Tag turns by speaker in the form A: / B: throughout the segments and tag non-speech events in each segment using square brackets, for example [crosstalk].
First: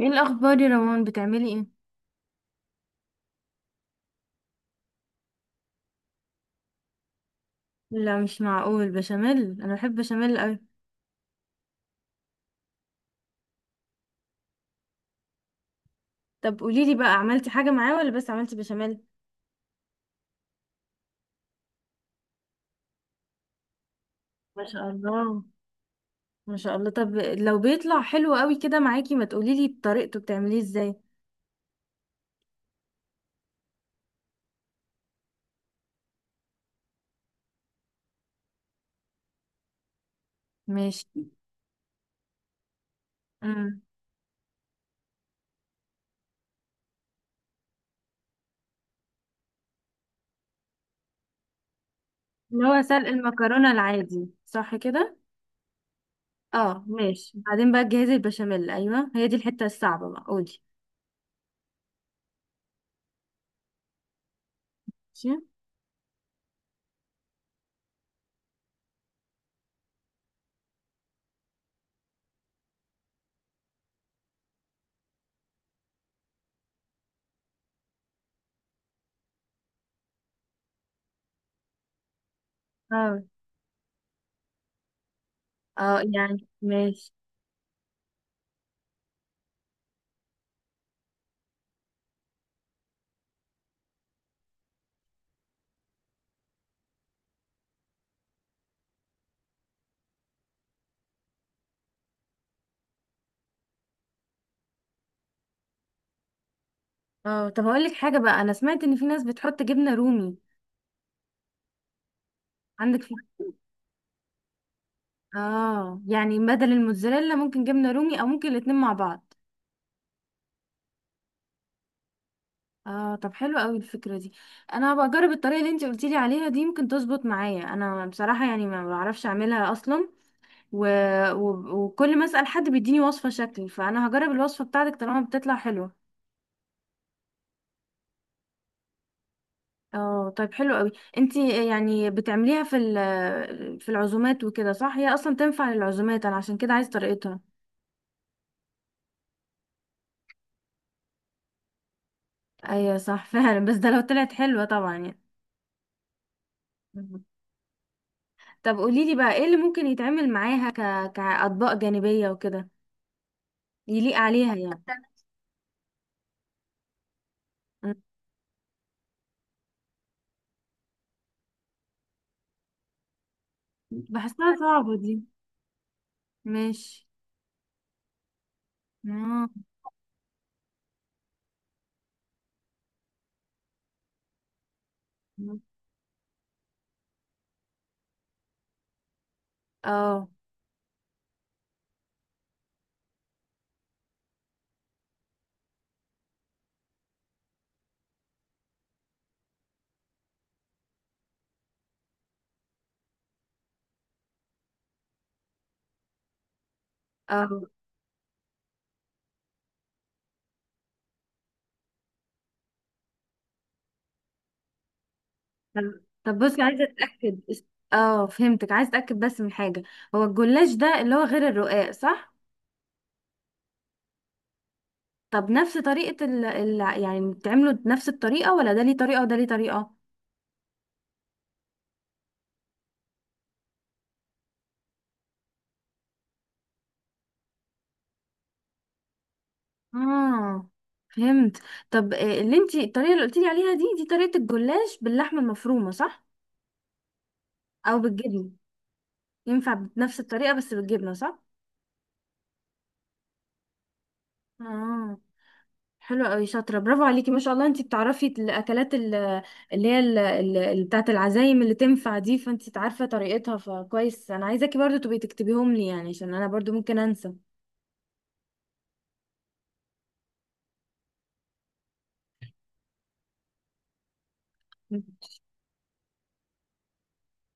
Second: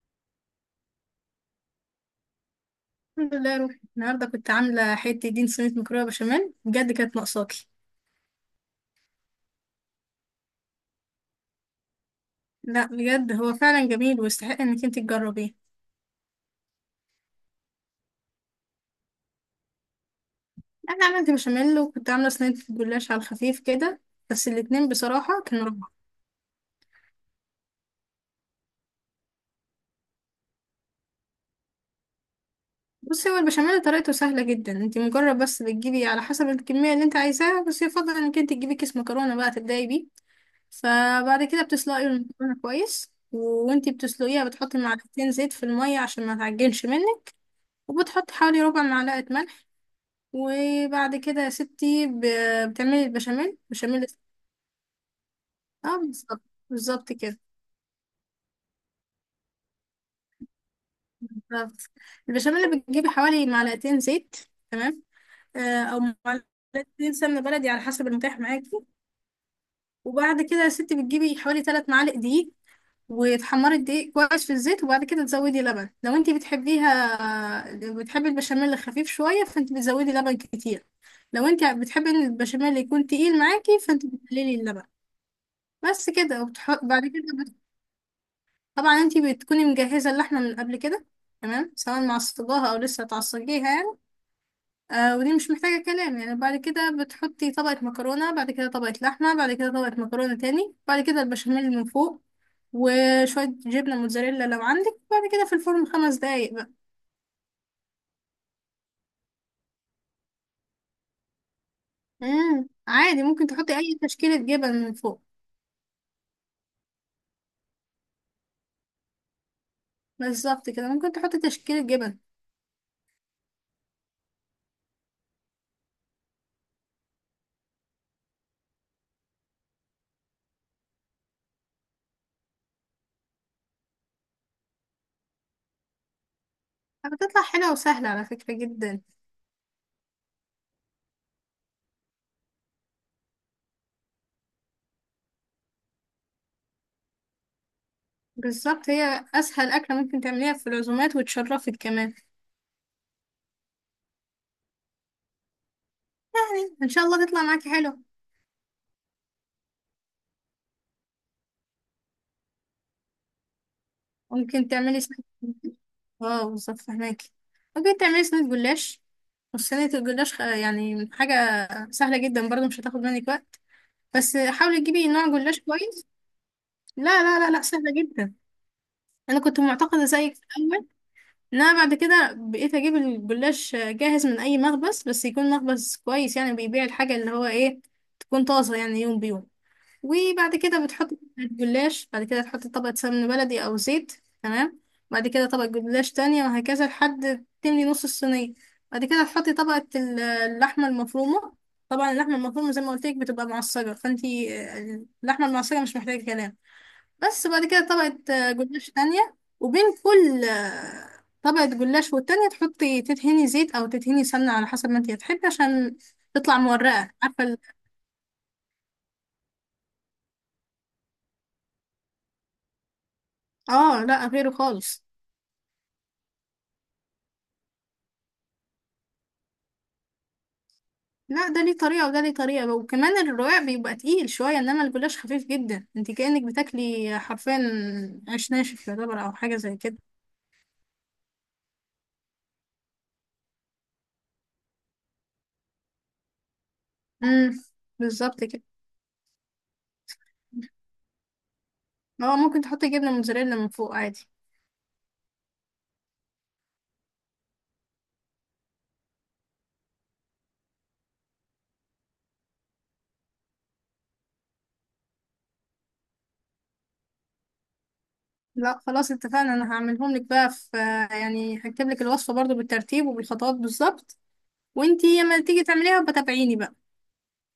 A: ايه الاخبار يا روان؟ بتعملي ايه؟
B: الحمد لله يا روحي، النهارده كنت عامله حته دين. صينيه مكرونه بشاميل، بجد كانت ناقصاكي.
A: لا مش معقول، بشاميل! انا بحب بشاميل قوي.
B: لا بجد، هو فعلا جميل ويستحق انك انت تجربيه.
A: طب قولي لي بقى، عملتي حاجه معاه ولا بس عملتي بشاميل؟
B: انا عملت بشاميل، وكنت عامله صينيه جلاش على الخفيف كده. بس
A: ما شاء
B: الاتنين بصراحه
A: الله،
B: كانوا روعه.
A: ما شاء الله. طب لو بيطلع حلو قوي كده معاكي، ما تقولي لي طريقته بتعمليه ازاي؟
B: بصي، هو البشاميل طريقته سهله جدا. انت مجرد بس بتجيبي على حسب الكميه اللي انت عايزاها، بس يفضل انك انت تجيبي كيس مكرونه بقى تبداي بيه.
A: ماشي.
B: فبعد كده بتسلقي المكرونه كويس،
A: امم.
B: وانتي بتسلقيها بتحطي معلقتين زيت في الميه عشان ما تعجنش منك. وبتحطي حوالي ربع معلقه ملح. وبعد كده يا ستي،
A: اللي هو
B: بتعملي
A: سلق
B: البشاميل
A: المكرونه
B: بشاميل
A: العادي، صح كده؟
B: اه بالظبط.
A: اه،
B: بالظبط
A: ماشي.
B: كده.
A: بعدين بقى تجهزي البشاميل. ايوه هي دي الحته الصعبه بقى، قولي.
B: بالظبط. البشاميل بتجيبي حوالي معلقتين زيت. تمام.
A: ماشي.
B: او معلقتين سمنه بلدي على حسب المتاح معاكي. وبعد كده يا ستي بتجيبي حوالي 3 معالق دقيق، وتحمري الدقيق كويس في الزيت، وبعد كده تزودي لبن. لو انتي بتحبيها بتحبي البشاميل خفيف شويه فانت بتزودي لبن كتير. لو انت بتحبي ان البشاميل يكون
A: اه،
B: تقيل معاكي فانت بتقللي اللبن.
A: اه،
B: بس كده.
A: يعني
B: بعد
A: ماشي.
B: كده طبعا انتي بتكوني مجهزة اللحمة من قبل كده. تمام، سواء معصجاها او لسه هتعصجيها يعني. آه، ودي مش محتاجة كلام. يعني بعد كده بتحطي طبقة مكرونة، بعد كده طبقة لحمة، بعد كده طبقة مكرونة تاني، بعد كده البشاميل من فوق، وشوية جبنة موتزاريلا لو عندك. بعد كده في الفرن 5 دقايق بقى.
A: اه، طب هقول لك حاجه بقى، انا سمعت ان في ناس بتحط جبنه رومي. عندك في.
B: عادي ممكن تحطي اي تشكيلة جبن من فوق.
A: اه، يعني بدل الموتزاريلا ممكن جبنة رومي او ممكن الاتنين مع بعض.
B: بالظبط كده، ممكن تحطي تشكيلة جبن.
A: اه، طب حلو قوي الفكرة دي. انا هبقى اجرب الطريقة اللي انت قلتيلي عليها دي، ممكن تظبط معايا. انا بصراحة يعني ما بعرفش اعملها اصلا. و... وكل ما اسأل حد بيديني وصفة شكل، فانا هجرب الوصفة بتاعتك طالما بتطلع حلوة.
B: بتطلع حلوة وسهلة على فكرة جدا.
A: اه، طيب حلو قوي. انت يعني بتعمليها في العزومات وكده، صح؟ هي اصلا تنفع للعزومات، انا عشان كده عايز طريقتها.
B: بالظبط، هي اسهل اكلة ممكن تعمليها في العزومات وتشرفك كمان.
A: ايوه صح. [laughs] فعلا، بس ده لو طلعت حلوة طبعا.
B: ان شاء
A: يعني
B: الله تطلع معاكي حلو.
A: طب قوليلي بقى، ايه اللي ممكن يتعمل معاها كأطباق جانبية وكده، يليق عليها
B: ممكن
A: يعني؟
B: تعملي سنة. اه بالظبط، فهماكي.
A: مم.
B: ممكن تعملي صينية جلاش. وصينية الجلاش يعني حاجة سهلة جدا برضو، مش هتاخد منك وقت. بس
A: بحسها
B: حاولي
A: صعبة
B: تجيبي
A: دي.
B: نوع جلاش كويس. لا
A: ماشي.
B: لا لا لا، سهلة جدا. انا
A: اه،
B: كنت معتقدة زيك في الاول. ان انا بعد كده بقيت اجيب الجلاش جاهز، من اي مخبز بس يكون مخبز كويس، يعني بيبيع الحاجة اللي هو ايه، تكون طازة يعني يوم بيوم.
A: اه،
B: وبعد كده بتحط طبقة جلاش، بعد كده تحط طبقة سمن بلدي أو زيت. تمام. بعد كده طبقة جلاش تانية، وهكذا لحد تملي نص الصينية. بعد كده تحطي طبقة اللحمة المفرومة. طبعا اللحمة المفرومة زي ما قلت لك بتبقى معصجة، فانتي اللحمة المعصجة مش محتاجة كلام.
A: اه.
B: بس بعد كده طبقة جلاش تانية. وبين كل طبقة جلاش والتانية تحطي تدهني زيت أو تدهني سمنة على حسب ما انتي هتحبي، عشان
A: طب طب
B: تطلع
A: بصي، عايزة
B: مورقة.
A: اتأكد.
B: عارفة
A: اه فهمتك، عايزة اتأكد بس من حاجة. هو الجلاش ده اللي هو غير الرقاق صح؟
B: اه، لا، غيره خالص.
A: طب نفس طريقة يعني بتعمله بنفس الطريقة، ولا ده ليه طريقة وده ليه طريقة؟
B: لا، ده ليه طريقة وده ليه طريقة، وكمان الرقاق بيبقى تقيل شوية، انما الجلاش خفيف جدا. انت كأنك بتاكلي حرفيا عيش ناشف يعتبر، او حاجة زي كده.
A: اه فهمت. طب اللي انتي الطريقة اللي قلتيلي عليها دي، دي طريقة الجلاش باللحمة المفرومة صح؟
B: امم
A: او
B: بالظبط
A: بالجبنه؟
B: كده.
A: ينفع بنفس الطريقه بس بالجبنه، صح؟
B: اه، ممكن تحطي جبنة موتزاريلا من فوق عادي.
A: اه، حلو قوي، شاطره، برافو عليكي، ما شاء الله. انتي بتعرفي الاكلات اللي هي بتاعه العزايم اللي تنفع دي، فانتي عارفه طريقتها، فكويس. انا عايزاكي برضو تبقي تكتبيهم لي يعني، عشان انا برضو ممكن انسى.
B: لا خلاص اتفقنا، انا هعملهم لك بقى في، يعني هكتب لك الوصفة برضو بالترتيب وبالخطوات بالظبط. وانتي لما تيجي تعمليها بتابعيني بقى.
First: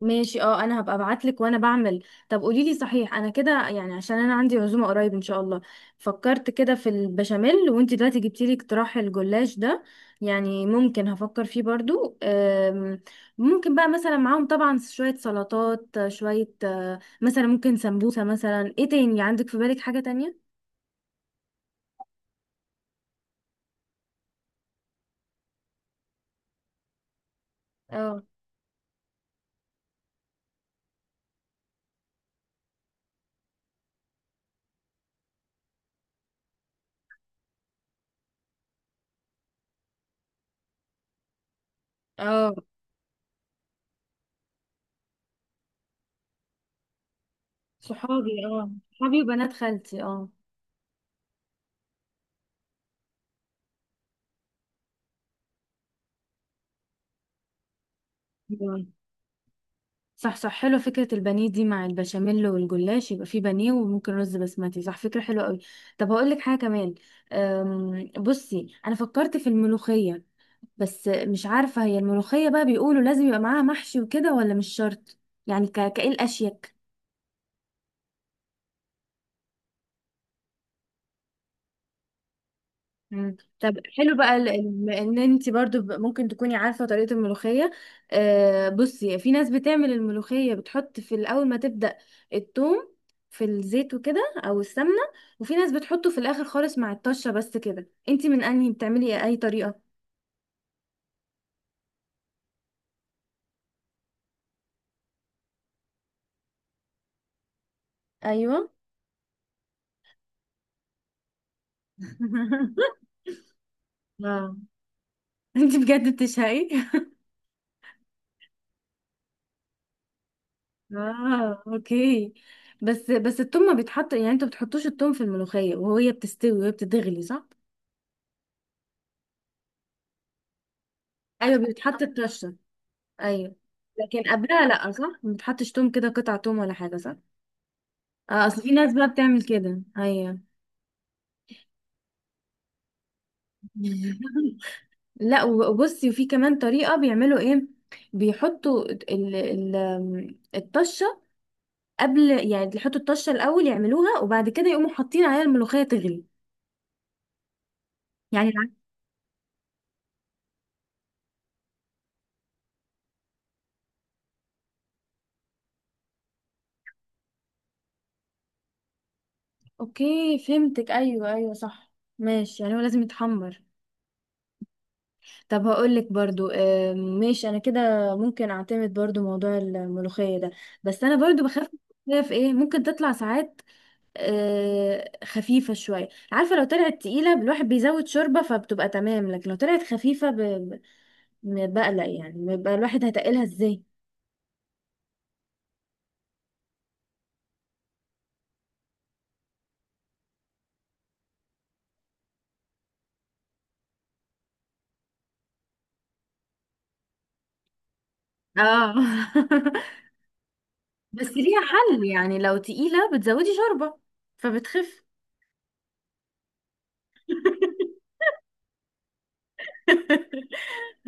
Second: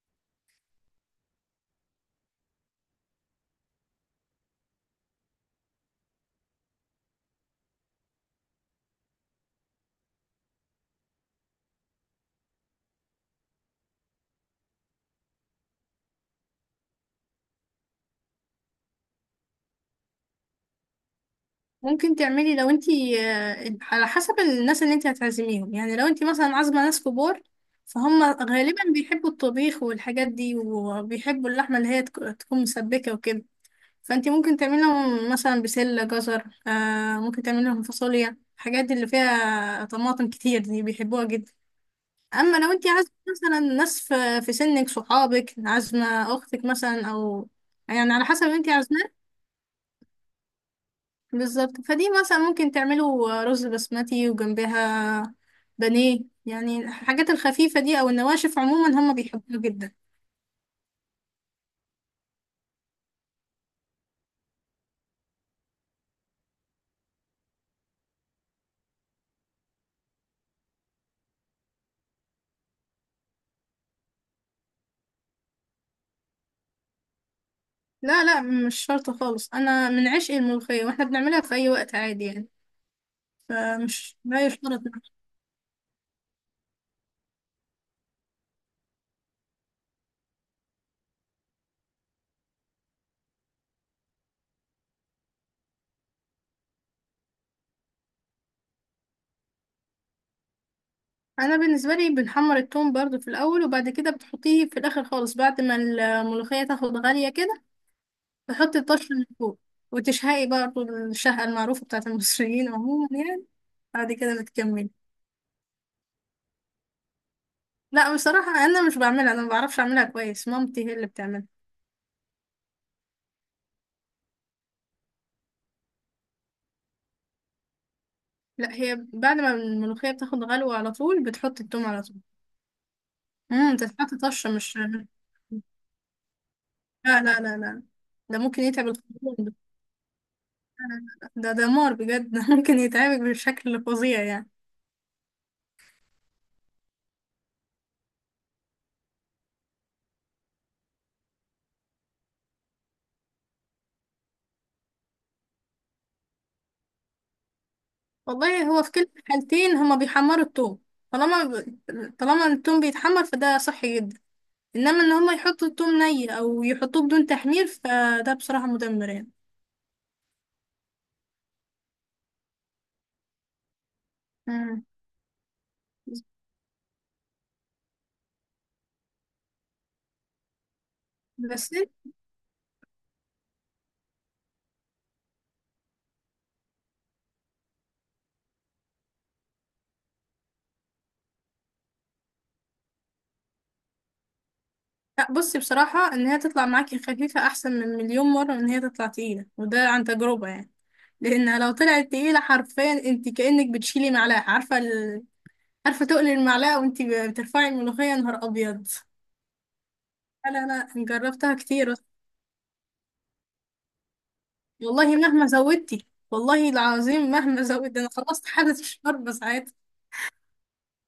A: ماشي، اه، انا هبقى ابعت لك وانا بعمل. طب قولي لي صحيح، انا كده يعني عشان انا عندي عزومه قريب ان شاء الله. فكرت كده في البشاميل، وانت دلوقتي جبتي لي اقتراح الجلاش ده. يعني ممكن هفكر فيه برضو. ممكن بقى مثلا معاهم طبعا شويه سلطات، شويه مثلا ممكن سمبوسه، مثلا ايه تاني عندك في بالك حاجه تانية؟
B: ممكن تعملي لو انتي على حسب الناس اللي انتي هتعزميهم. يعني لو انتي مثلا عازمة ناس كبار،
A: اه،
B: فهم غالبا بيحبوا الطبيخ والحاجات دي، وبيحبوا اللحمة اللي هي تكون مسبكة وكده. فانتي ممكن تعملي لهم مثلا بسلة جزر، ممكن تعملي لهم فاصوليا. الحاجات دي اللي فيها طماطم كتير دي بيحبوها جدا.
A: اه،
B: اما لو انتي عازمة مثلا ناس في سنك، صحابك، عازمة اختك مثلا، او يعني على
A: صحابي،
B: حسب
A: اه،
B: انتي عازمة.
A: صحابي، وبنات خالتي، اه.
B: بالظبط، فدي مثلا ممكن تعملوا رز بسمتي وجنبها بانيه، يعني الحاجات الخفيفة دي أو النواشف عموما هم بيحبوها جدا.
A: صح، صح، حلوة فكرة البانيه دي مع البشاميل والجلاش، يبقى فيه بانيه وممكن رز بسمتي، صح، فكرة حلوة قوي. طب هقول لك حاجة كمان. بصي، أنا فكرت في الملوخية. بس مش عارفة، هي الملوخية بقى بيقولوا لازم يبقى معاها محشي وكده ولا مش شرط؟ يعني كإيه الأشيك؟
B: لا لا، مش شرط خالص. أنا من عشق الملوخية، واحنا بنعملها في أي وقت عادي يعني.
A: مم. طب حلو
B: فمش
A: بقى،
B: لا يشترط.
A: ان انت برضو ممكن تكوني عارفه طريقه الملوخيه. بصي، في ناس بتعمل الملوخيه بتحط في الاول ما تبدا الثوم في الزيت وكده او السمنه، وفي ناس بتحطه في الاخر خالص مع الطشه. بس كده انت من انهي بتعملي إيه؟ اي طريقه؟
B: أنا بالنسبة لي بنحمر التوم برضو في الأول، وبعد كده بتحطيه في الآخر خالص، بعد ما الملوخية تاخد غالية كده
A: ايوه.
B: تحطي الطشة من فوق، وتشهقي برضو الشهقة المعروفة بتاعت المصريين
A: [laughs]
B: عموما يعني. بعد كده
A: اه،
B: بتكملي.
A: انت بجد بتشهقي؟
B: لا، بصراحة أنا مش بعملها. أنا ما بعرفش أعملها كويس، مامتي هي اللي بتعملها.
A: اه، اوكي. بس بس الثوم ما بيتحط يعني، انتوا ما بتحطوش الثوم في الملوخيه وهي بتستوي وهي بتتغلي، صح؟
B: لا، هي بعد ما الملوخية بتاخد غلوة على طول
A: ايوه،
B: بتحط التوم
A: بيتحط
B: على طول.
A: الطشه، ايوه.
B: تتحط
A: لكن
B: طشة،
A: قبلها
B: مش
A: لا، صح؟
B: لا.
A: ما بتحطش توم كده، قطع توم ولا حاجه، صح؟
B: لا لا لا، ده
A: اه، اصل
B: ممكن
A: في
B: يتعب
A: ناس بقى
B: الخرطوم،
A: بتعمل
B: لا.
A: كده، ايوه.
B: لا لا. ده دمار بجد [laughs] ده ممكن يتعبك بشكل فظيع يعني.
A: [laughs] لا، وبصي، وفي كمان طريقه بيعملوا ايه؟ بيحطوا ال ال الطشه قبل، يعني يحطوا الطشه الاول يعملوها وبعد كده يقوموا حاطين عليها الملوخيه تغلي. يعني
B: والله، هو في كل الحالتين هما بيحمروا التوم. طالما ب... طالما التوم بيتحمر فده صحي جدا. انما ان هما يحطوا التوم ني او يحطوه بدون تحمير فده بصراحة مدمر يعني.
A: اوكي فهمتك، ايوه، ايوه، صح. ماشي، يعني هو لازم يتحمر.
B: مم.
A: طب هقولك برضو ماشي انا كده. ممكن اعتمد برضو موضوع الملوخية ده. بس انا برضو بخاف
B: بس.
A: من الملوخية في ايه ممكن تطلع ساعات. خفيفة شوية، عارفة؟ لو طلعت تقيلة الواحد بيزود شوربة فبتبقى تمام، لكن لو طلعت خفيفة بقلق يعني، بيبقى الواحد هتقلها ازاي.
B: لا بصي، بصراحة ان هي تطلع معاكي خفيفة احسن من مليون مرة من ان هي تطلع تقيلة، وده عن تجربة يعني. لانها لو طلعت تقيلة حرفيا انت كأنك بتشيلي معلقة. عارفة تقلي المعلقة وانت بترفعي الملوخية، نهار ابيض.
A: اه. [laughs]
B: لا لا لا،
A: بس
B: جربتها
A: ليها
B: كتير.
A: حل يعني، لو تقيلة بتزودي شوربة فبتخف.
B: والله مهما زودتي، والله العظيم مهما
A: [laughs]
B: زودت، انا خلصت حالة الشرب ساعتها.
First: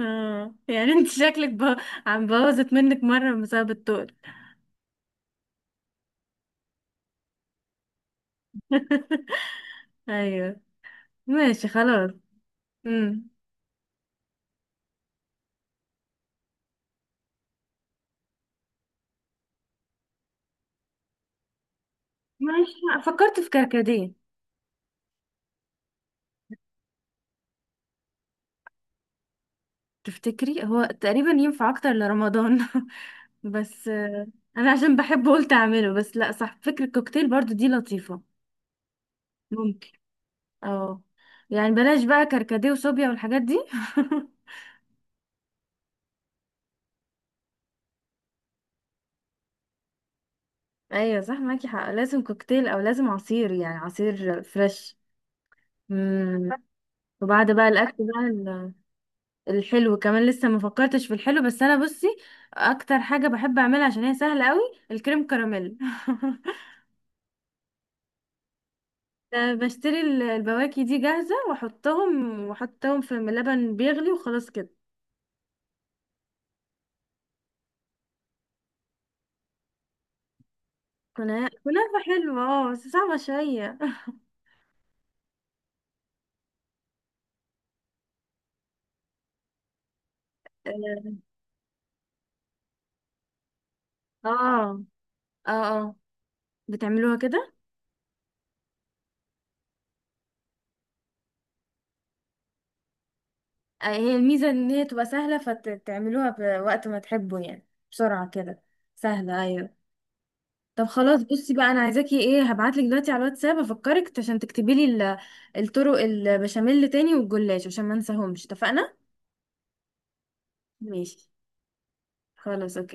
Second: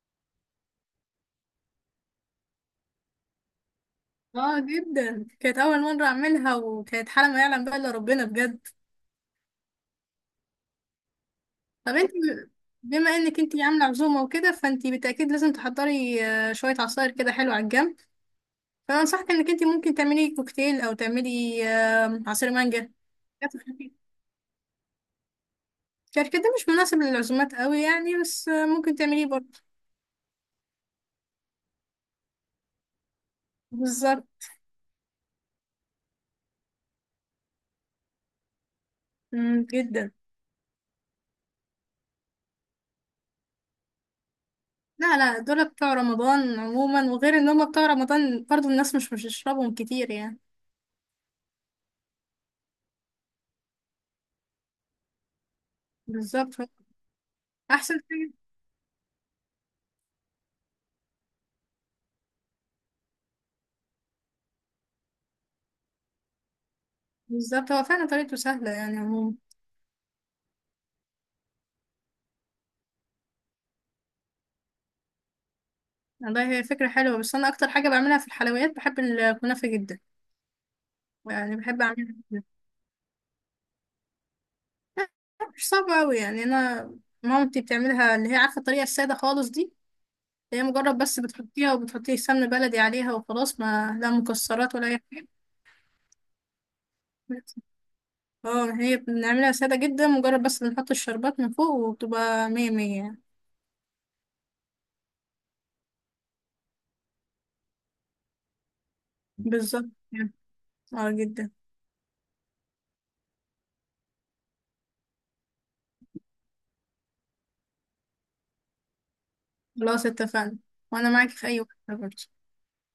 A: اه، يعني انت شكلك عم بوظت منك مرة بسبب التقل.
B: اه جدا، كانت اول مرة اعملها وكانت حالة ما يعلم بقى الا ربنا بجد.
A: [laughs] ايوه، ماشي،
B: طب انت
A: خلاص.
B: بما
A: امم.
B: انك انت عامله عزومه وكده، فانت بالتاكيد لازم تحضري شويه عصاير كده حلوه على الجنب. فانا انصحك انك انت ممكن تعملي كوكتيل او تعملي عصير
A: ماشي،
B: مانجا.
A: فكرت في كركديه.
B: شارك ده مش مناسب للعزومات قوي يعني، بس ممكن تعمليه برضه.
A: تفتكري هو تقريبا ينفع اكتر لرمضان؟ [laughs] بس
B: بالظبط.
A: انا عشان بحبه قلت اعمله، بس لا، صح، فكرة الكوكتيل برضو دي لطيفة.
B: مم،
A: ممكن.
B: جدا.
A: اه، يعني بلاش بقى كركديه وصوبيا والحاجات دي.
B: لا لا، دول بتوع رمضان عموما، وغير ان هم بتوع رمضان برضه الناس مش بتشربهم كتير يعني.
A: [laughs] ايوه صح، معاكي حق، لازم كوكتيل او لازم عصير، يعني عصير فريش. امم.
B: بالظبط هو
A: وبعد بقى
B: احسن
A: الاكل
B: حاجه.
A: بقى، الحلو كمان لسه ما فكرتش في الحلو، بس انا بصي، اكتر حاجه بحب اعملها عشان هي سهله قوي الكريم كراميل. [laughs]
B: بالظبط، هو فعلا طريقته سهله يعني عموما.
A: أنا بشتري البواكي دي جاهزه واحطهم واحطهم في لبن بيغلي، وخلاص كده.
B: والله، هي فكرة حلوة، بس أنا أكتر حاجة بعملها في الحلويات بحب الكنافة جدا.
A: كنا
B: يعني بحب
A: كنافه
B: أعملها
A: حلوه،
B: جداً.
A: اه بس صعبه شويه.
B: مش صعبة أوي يعني. أنا مامتي بتعملها، اللي هي عارفة الطريقة السادة خالص دي. اللي هي مجرد بس
A: [laughs]
B: بتحطيها وبتحطي سمن بلدي عليها وخلاص، ما لا
A: اه،
B: مكسرات ولا أي حاجة.
A: اه، اه، بتعملوها كده.
B: اه، هي بنعملها سادة جدا، مجرد بس بنحط الشربات من فوق وبتبقى مية مية يعني.
A: هي الميزه ان هي تبقى سهله، فتعملوها بوقت ما تحبوا يعني، بسرعه كده، سهله، ايوه.
B: بالظبط يعني.
A: طب
B: اه
A: خلاص
B: جدا.
A: بصي بقى، انا عايزاكي ايه، هبعتلك دلوقتي على الواتساب افكرك عشان تكتبي لي الطرق، البشاميل تاني والجلاش، عشان ما انساهمش، اتفقنا؟
B: خلاص اتفقنا. وأنا
A: ماشي،
B: معاكي في أي وقت برضه.
A: خلاص، اوكي.